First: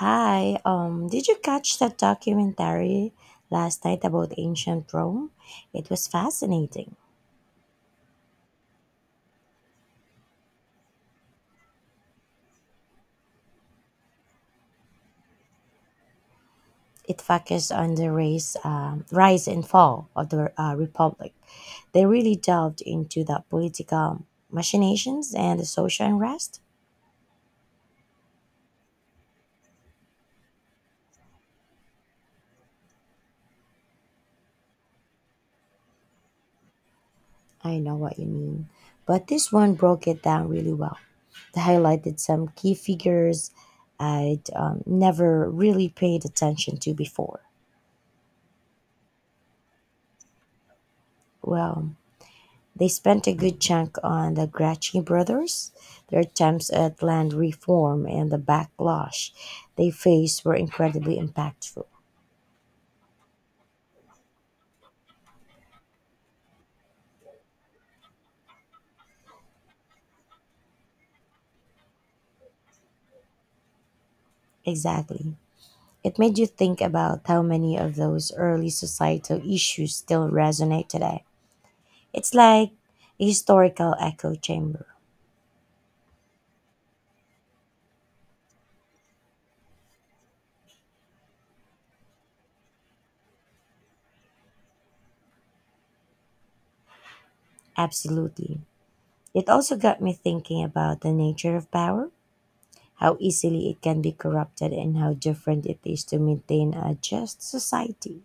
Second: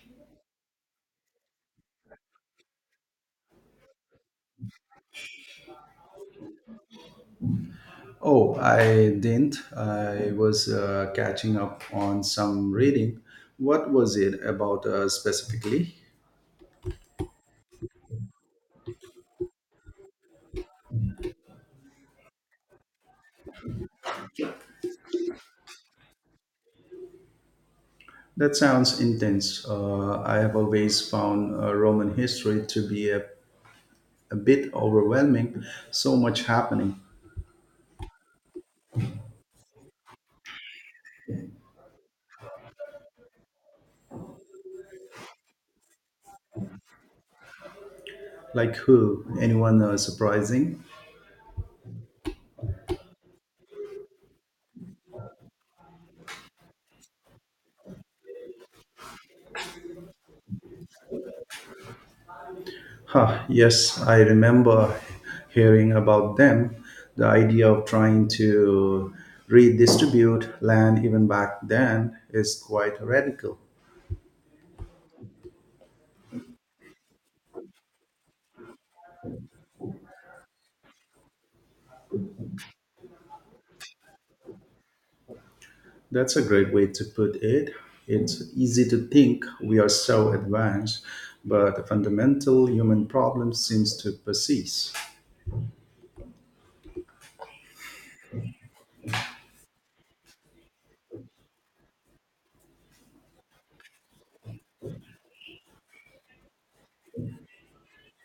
Hi, did you catch that documentary last night about ancient Rome? It was fascinating. Oh, I didn't. I was catching up on some reading. What was it about specifically? It focused on the rise and fall of the Republic. They really delved into the political machinations and the social unrest. That sounds intense. I have always found Roman history to be a bit overwhelming. So much happening. I know what you mean, but this one broke it down really well. They highlighted some key figures I'd never really paid attention to before. Like who? Anyone surprising? Well, they spent a good chunk on the Gracchi brothers. Their attempts at land reform and the backlash they faced were incredibly impactful. Huh, yes, I remember hearing about them. The idea of trying to redistribute land even back then is quite radical. Exactly. It made you think about how many of those early societal issues still resonate today. It's like a historical echo chamber. That's a great way to put it. It's easy to think we are so advanced, but the fundamental human problem seems to persist. Absolutely. It also got me thinking about the nature of power, how easily it can be corrupted, and how different it is to maintain a just society.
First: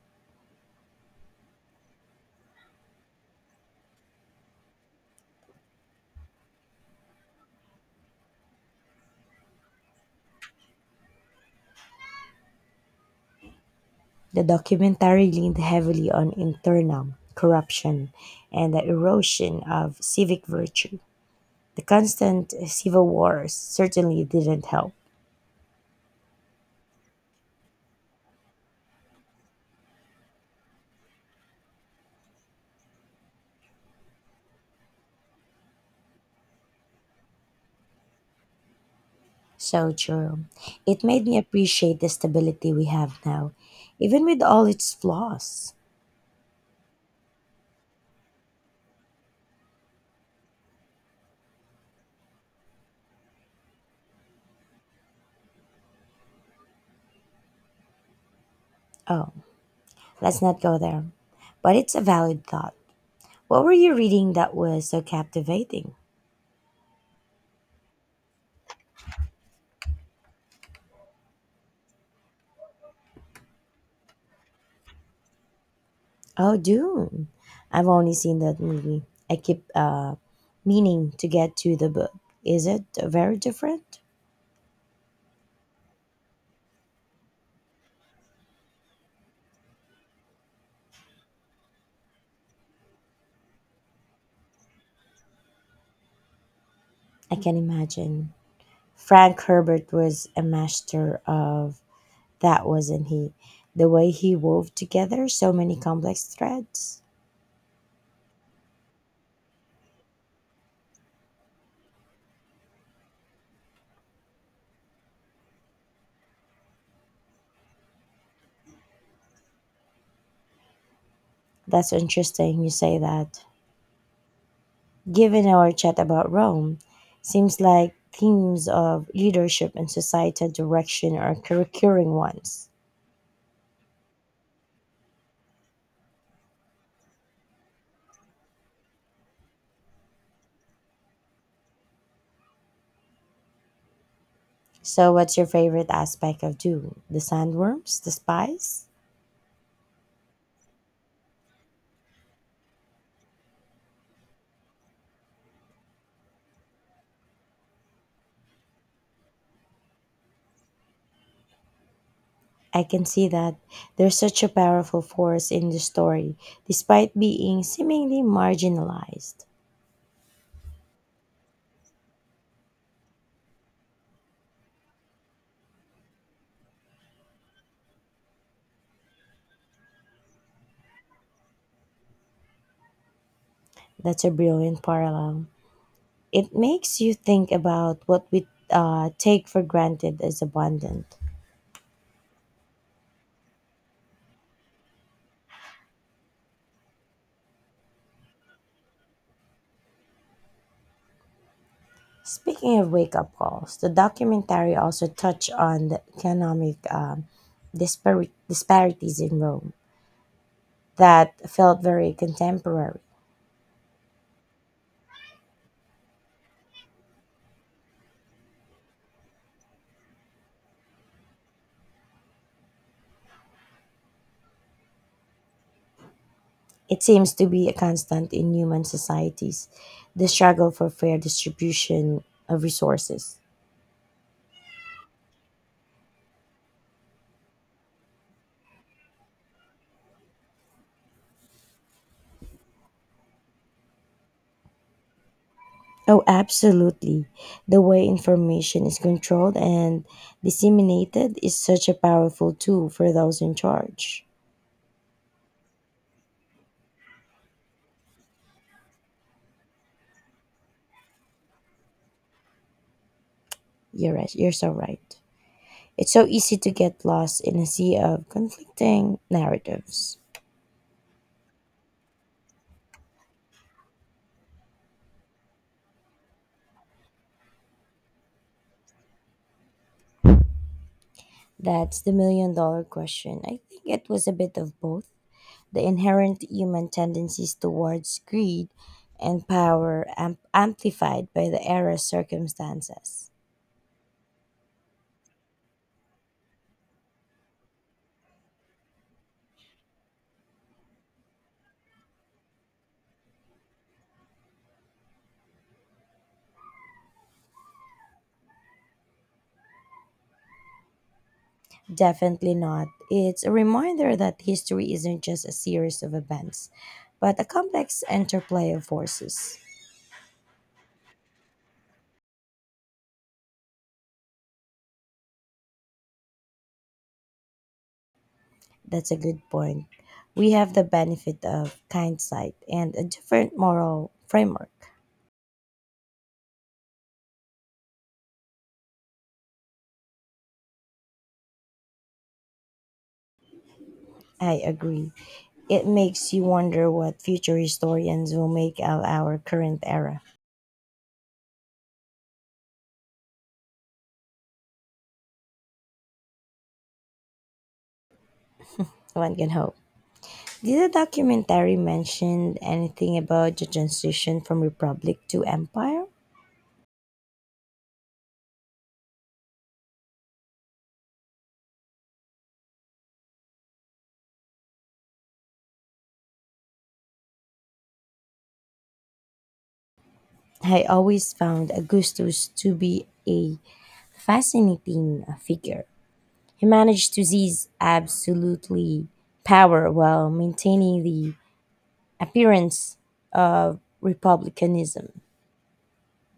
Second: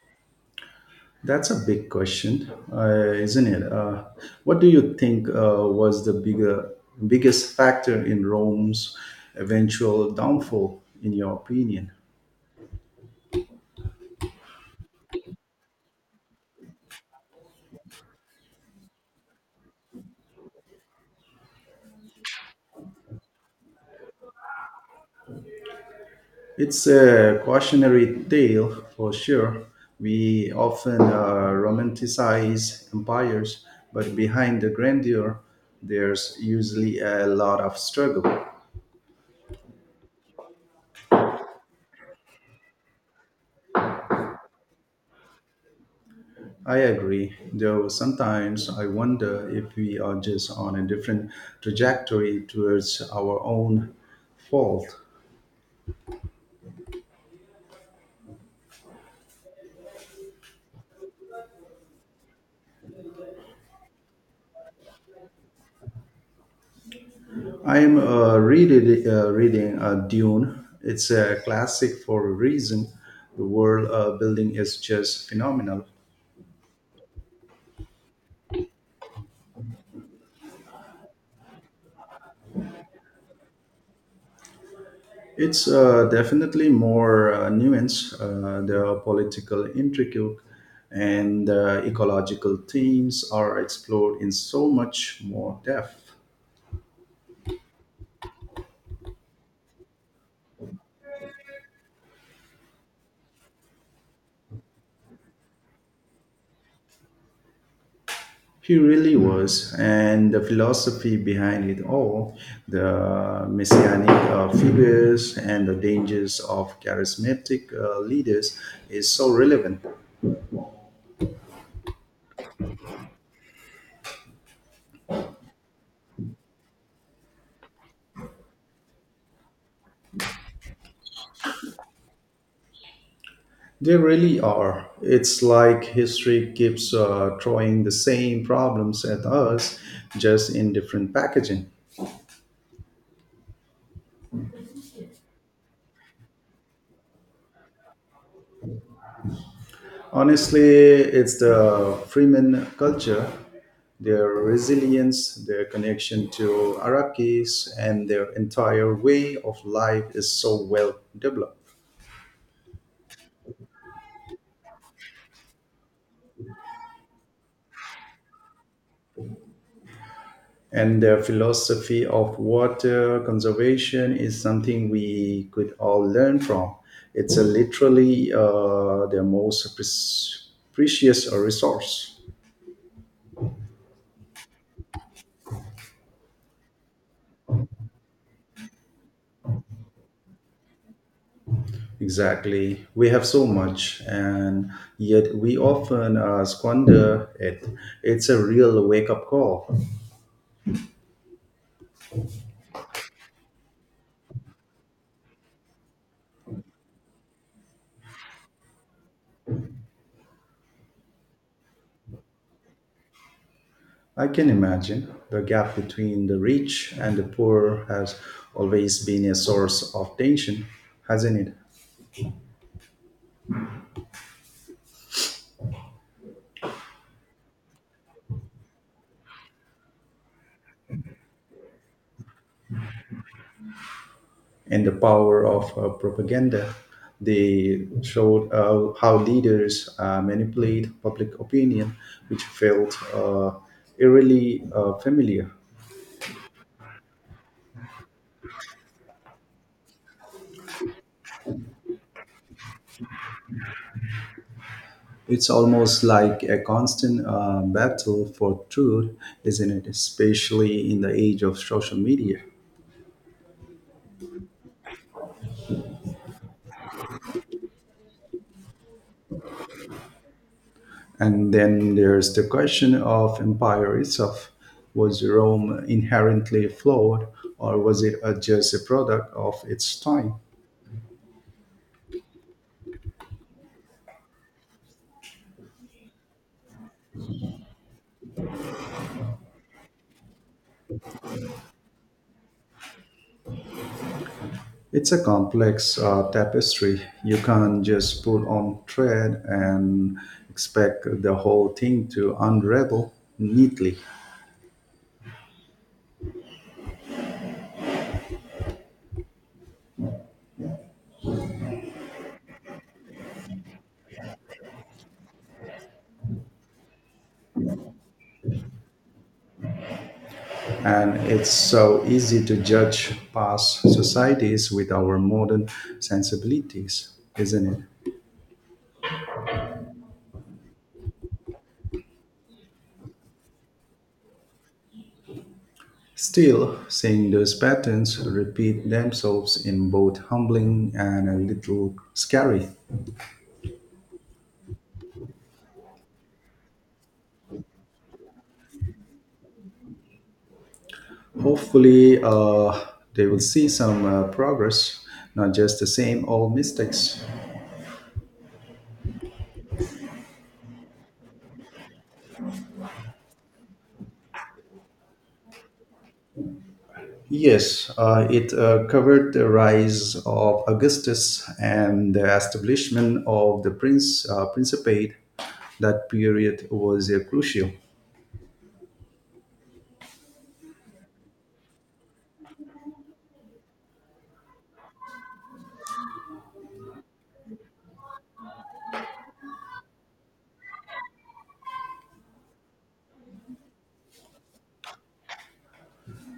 That's a big question, isn't it? What do you think was the biggest factor in Rome's eventual downfall, in your opinion? The documentary leaned heavily on internal corruption and the erosion of civic virtue. The constant civil wars certainly didn't help. It's a cautionary tale for sure. We often romanticize empires, but behind the grandeur, there's usually a lot of struggle. So true. It made me appreciate the stability we have now, even with all its flaws. I agree, though sometimes I wonder if we are just on a different trajectory towards our own fault. Oh, let's not go there. But it's a valid thought. What were you reading that was so captivating? I'm reading Dune. It's a classic for a reason. The world building is just phenomenal. Oh, Dune. I've only seen that movie. I keep meaning to get to the book. Is it very different? It's definitely more nuanced. There political intrigue and ecological themes are explored in so much more depth. I can imagine. Frank Herbert was a master of that, wasn't he? The way he wove together so many complex threads. He really was, and the philosophy behind it all, the messianic figures and the dangers of charismatic leaders is so relevant. That's interesting you say that. Given our chat about Rome, seems like themes of leadership and societal direction are recurring ones. They really are. It's like history keeps throwing the same problems at us, just in different packaging. So, what's your favorite aspect of Dune? The sandworms? The spies? Honestly, it's the Freeman culture, their resilience, their connection to Iraqis, and their entire way of life is so well developed. I can see that they're such a powerful force in the story, despite being seemingly marginalized. And their philosophy of water conservation is something we could all learn from. It's a literally the most precious resource. That's a brilliant parallel. It makes you think about what we take for granted as abundant. Exactly. We have so much, and yet we often squander it. It's a real wake up call. Speaking of wake up calls, the documentary also touched on the economic disparities in Rome that felt very contemporary. I can imagine the gap between the rich and the poor has always been a source of tension, hasn't it? It seems to be a constant in human societies, the struggle for fair distribution of resources. And the power of propaganda. They showed how leaders manipulate public opinion, which felt eerily familiar. Oh, absolutely. The way information is controlled and disseminated is such a powerful tool for those in charge. It's almost like a constant battle for truth, isn't it? Especially in the age of social media. You're so right. It's so easy to get lost in a sea of conflicting narratives. And then there's the question of empire itself. Was Rome inherently flawed, or was it just a product of its time? That's the million dollar question. I think it was a bit of both. The inherent human tendencies towards greed and amplified by the era's circumstances. It's a complex tapestry. You can't just put on thread and expect the whole thing to unravel neatly. Definitely not. It's a reminder that history isn't just a series of events, but a complex interplay of forces. And it's so easy to judge past societies with our modern sensibilities, isn't it? That's a good point. We have the benefit of hindsight and a different moral framework. Still, seeing those patterns repeat themselves in both humbling and a little scary. I agree. It makes you wonder what future historians will make of our current era. Hopefully, they will see some progress, not just the same old mistakes. One can hope. Did the documentary mention anything about the transition from republic to empire? Yes, it covered the rise of Augustus and the establishment of the prince principate. That period was crucial. I always found Augustus to be a fascinating figure. He managed to seize absolutely power while maintaining the appearance of republicanism.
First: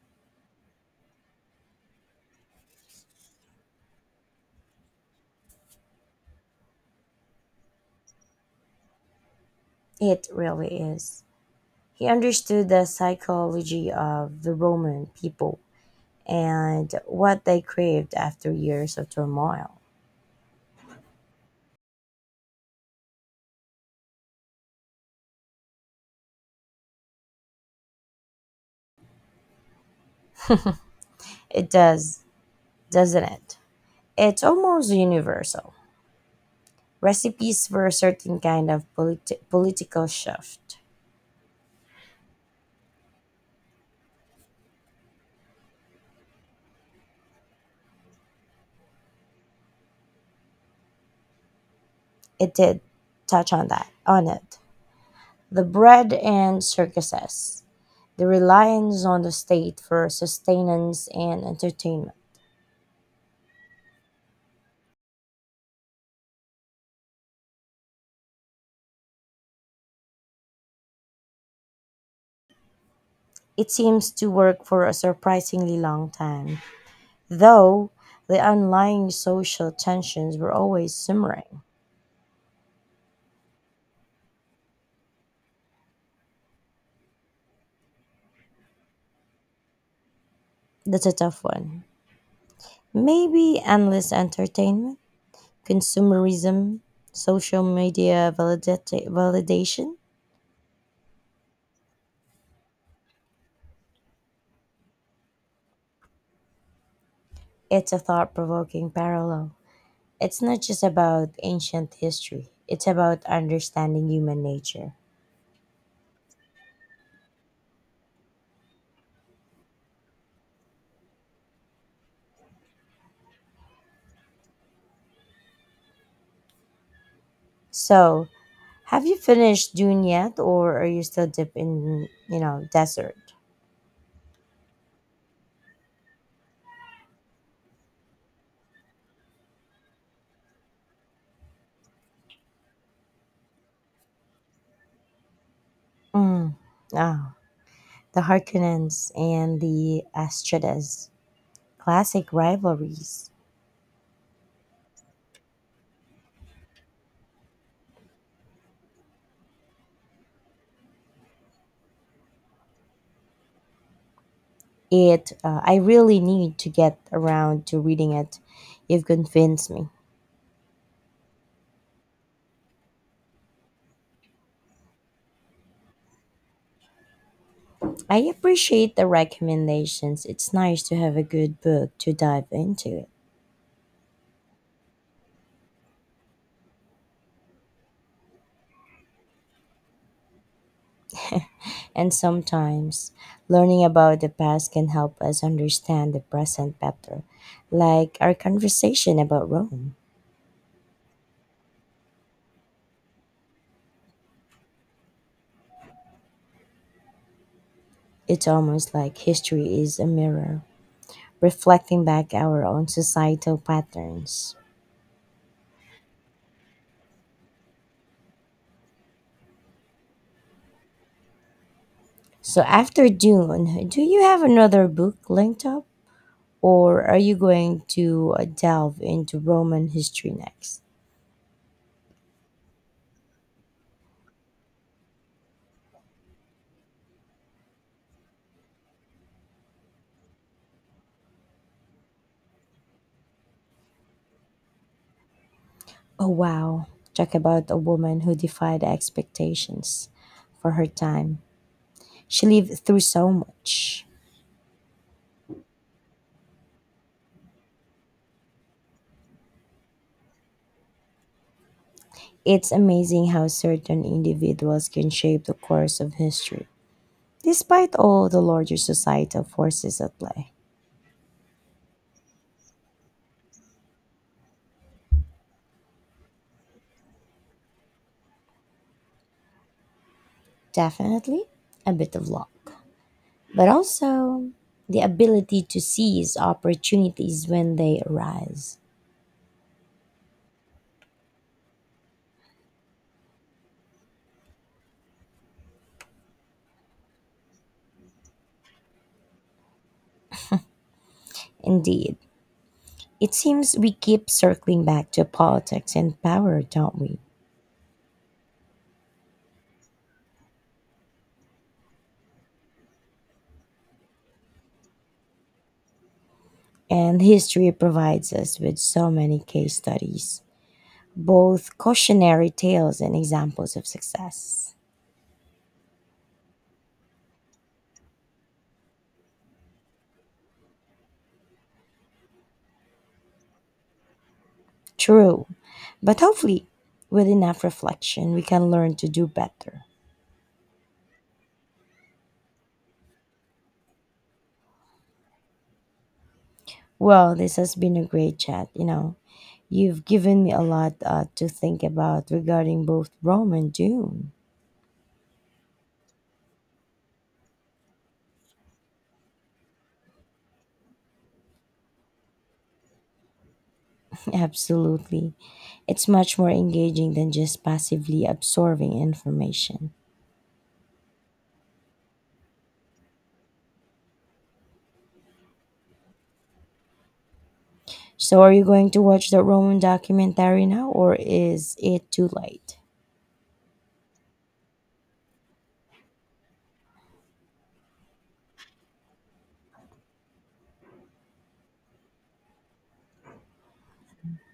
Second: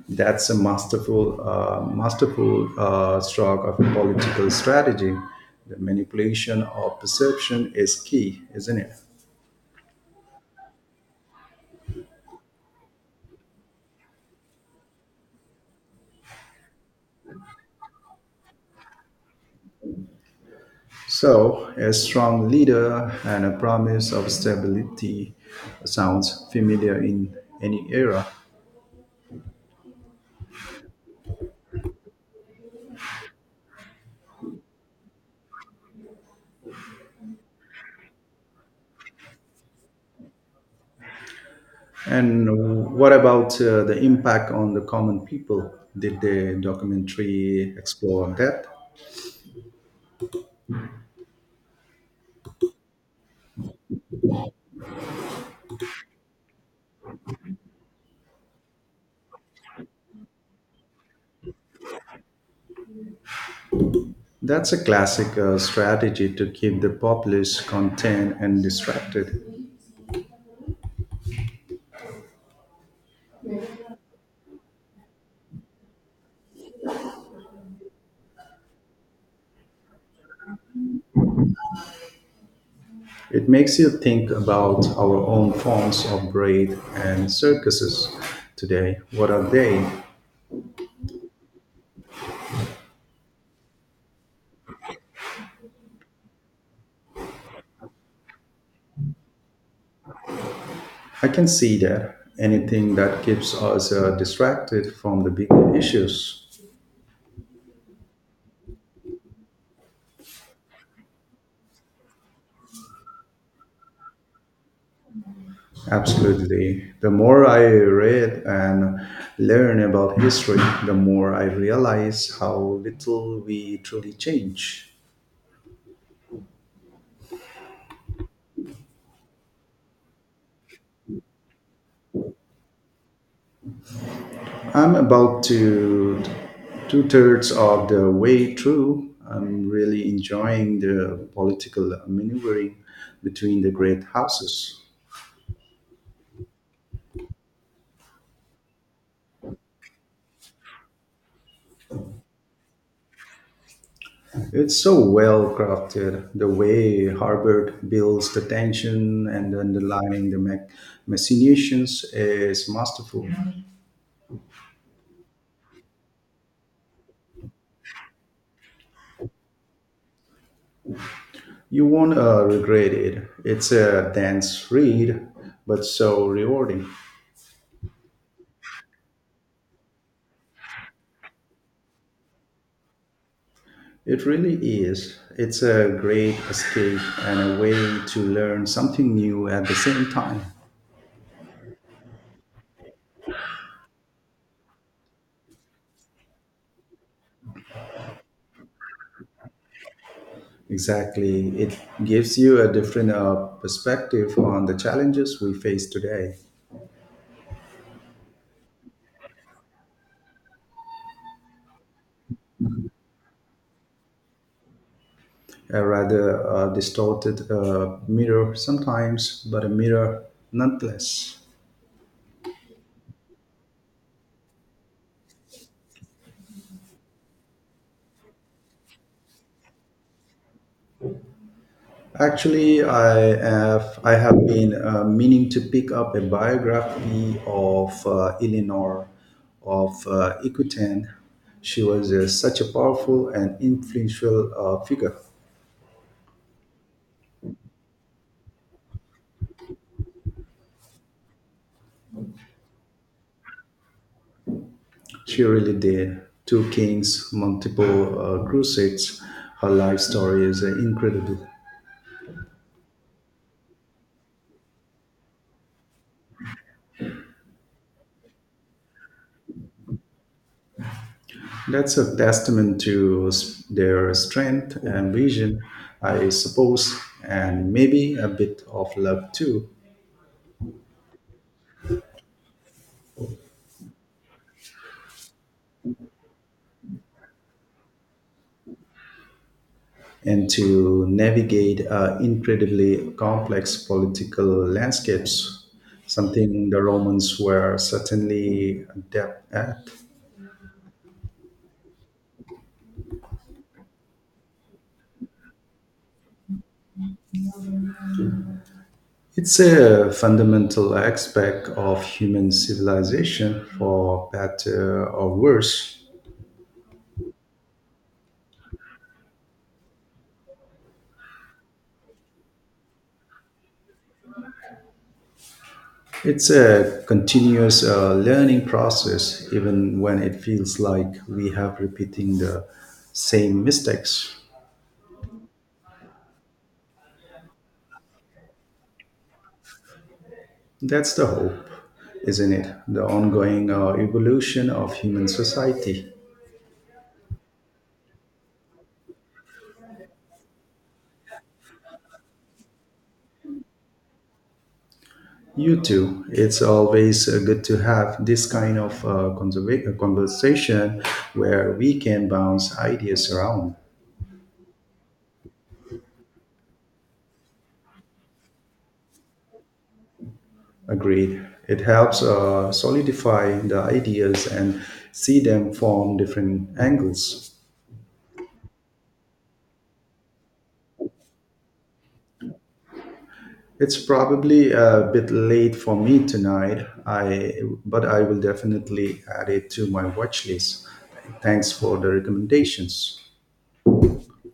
That's a masterful stroke of a political strategy. The manipulation of perception is key, isn't it? It really is. He understood the psychology of the Roman people and what they craved after years of turmoil. So, a strong leader and a promise of stability sounds familiar in any era. It does, doesn't it? It's almost universal. Recipes for a certain kind of political shift. And what about the impact on the common people? Did the documentary explore that? It did touch on it. The bread and circuses, the reliance on the state for sustenance and entertainment. That's a classic strategy to keep the populace contained and distracted. It seems to work for a surprisingly long time, though the underlying social tensions were always simmering. It makes you think about our own forms of braid and circuses today. What are they? That's a tough one. Maybe endless entertainment, consumerism, social media validation. I can see that anything that keeps us distracted from the bigger issues. It's a thought provoking parallel. It's not just about ancient history, it's about understanding human nature. Absolutely. The more I read and learn about history, the more I realize how little we truly change. So, have you finished Dune yet, or are you still deep in, you know, desert? I'm about to two-thirds of the way through. I'm really enjoying the political maneuvering between the great houses. Mm. Ah, the Harkonnens and the Astridas. Classic rivalries. It's so well crafted, the way Harbert builds the tension and underlying the machinations is masterful. I really need to get around to reading it. You've convinced me. You won't regret it. It's a dense read, but so rewarding. I appreciate the recommendations. It's nice to have a good book to dive into it. It really is. It's a great escape and a way to learn something new at the same time. And sometimes learning about the past can help us understand the present better, like our conversation about Rome. Exactly. It gives you a different perspective on the challenges we face today. It's almost like history is a mirror, reflecting back our own societal patterns. A rather distorted mirror sometimes, but a mirror nonetheless. So after Dune, do you have another book linked up, or are you going to delve into Roman history next? Actually, I have been meaning to pick up a biography of Eleanor of Equitan. She was such a powerful and influential figure. Oh wow, talk about a woman who defied expectations for her time. She lived through so much. She really did two kings, multiple crusades. Her life story is incredible. It's amazing how certain individuals can shape the course of history, despite all the larger societal forces at play. That's a testament to their strength and vision, I suppose, and maybe a bit of love too. Definitely a bit of luck, but also the ability to seize opportunities when they arise. And to navigate incredibly complex political landscapes, something the Romans were certainly adept at. Indeed, it seems we keep circling back to politics and power, don't we? It's a fundamental aspect of human civilization, for better or worse. And history provides us with so many case studies, both cautionary tales and examples of success. It's a continuous learning process, even when it feels like we have repeating the same mistakes. True, but hopefully, with enough reflection, we can learn to do better. That's the hope, isn't it? The ongoing evolution of human society. Well, this has been a great chat. You know, you've given me a lot to think about regarding both Rome and Dune. You too. It's always good to have this kind of conversation where we can bounce ideas around. Absolutely. It's much more engaging than just passively absorbing information. Agreed. It helps solidify the ideas and see them from different angles. So, are you going to watch the Roman documentary now, or is it too late? It's probably a bit late for me tonight. I but I will definitely add it to my watch list. Thanks for the recommendations.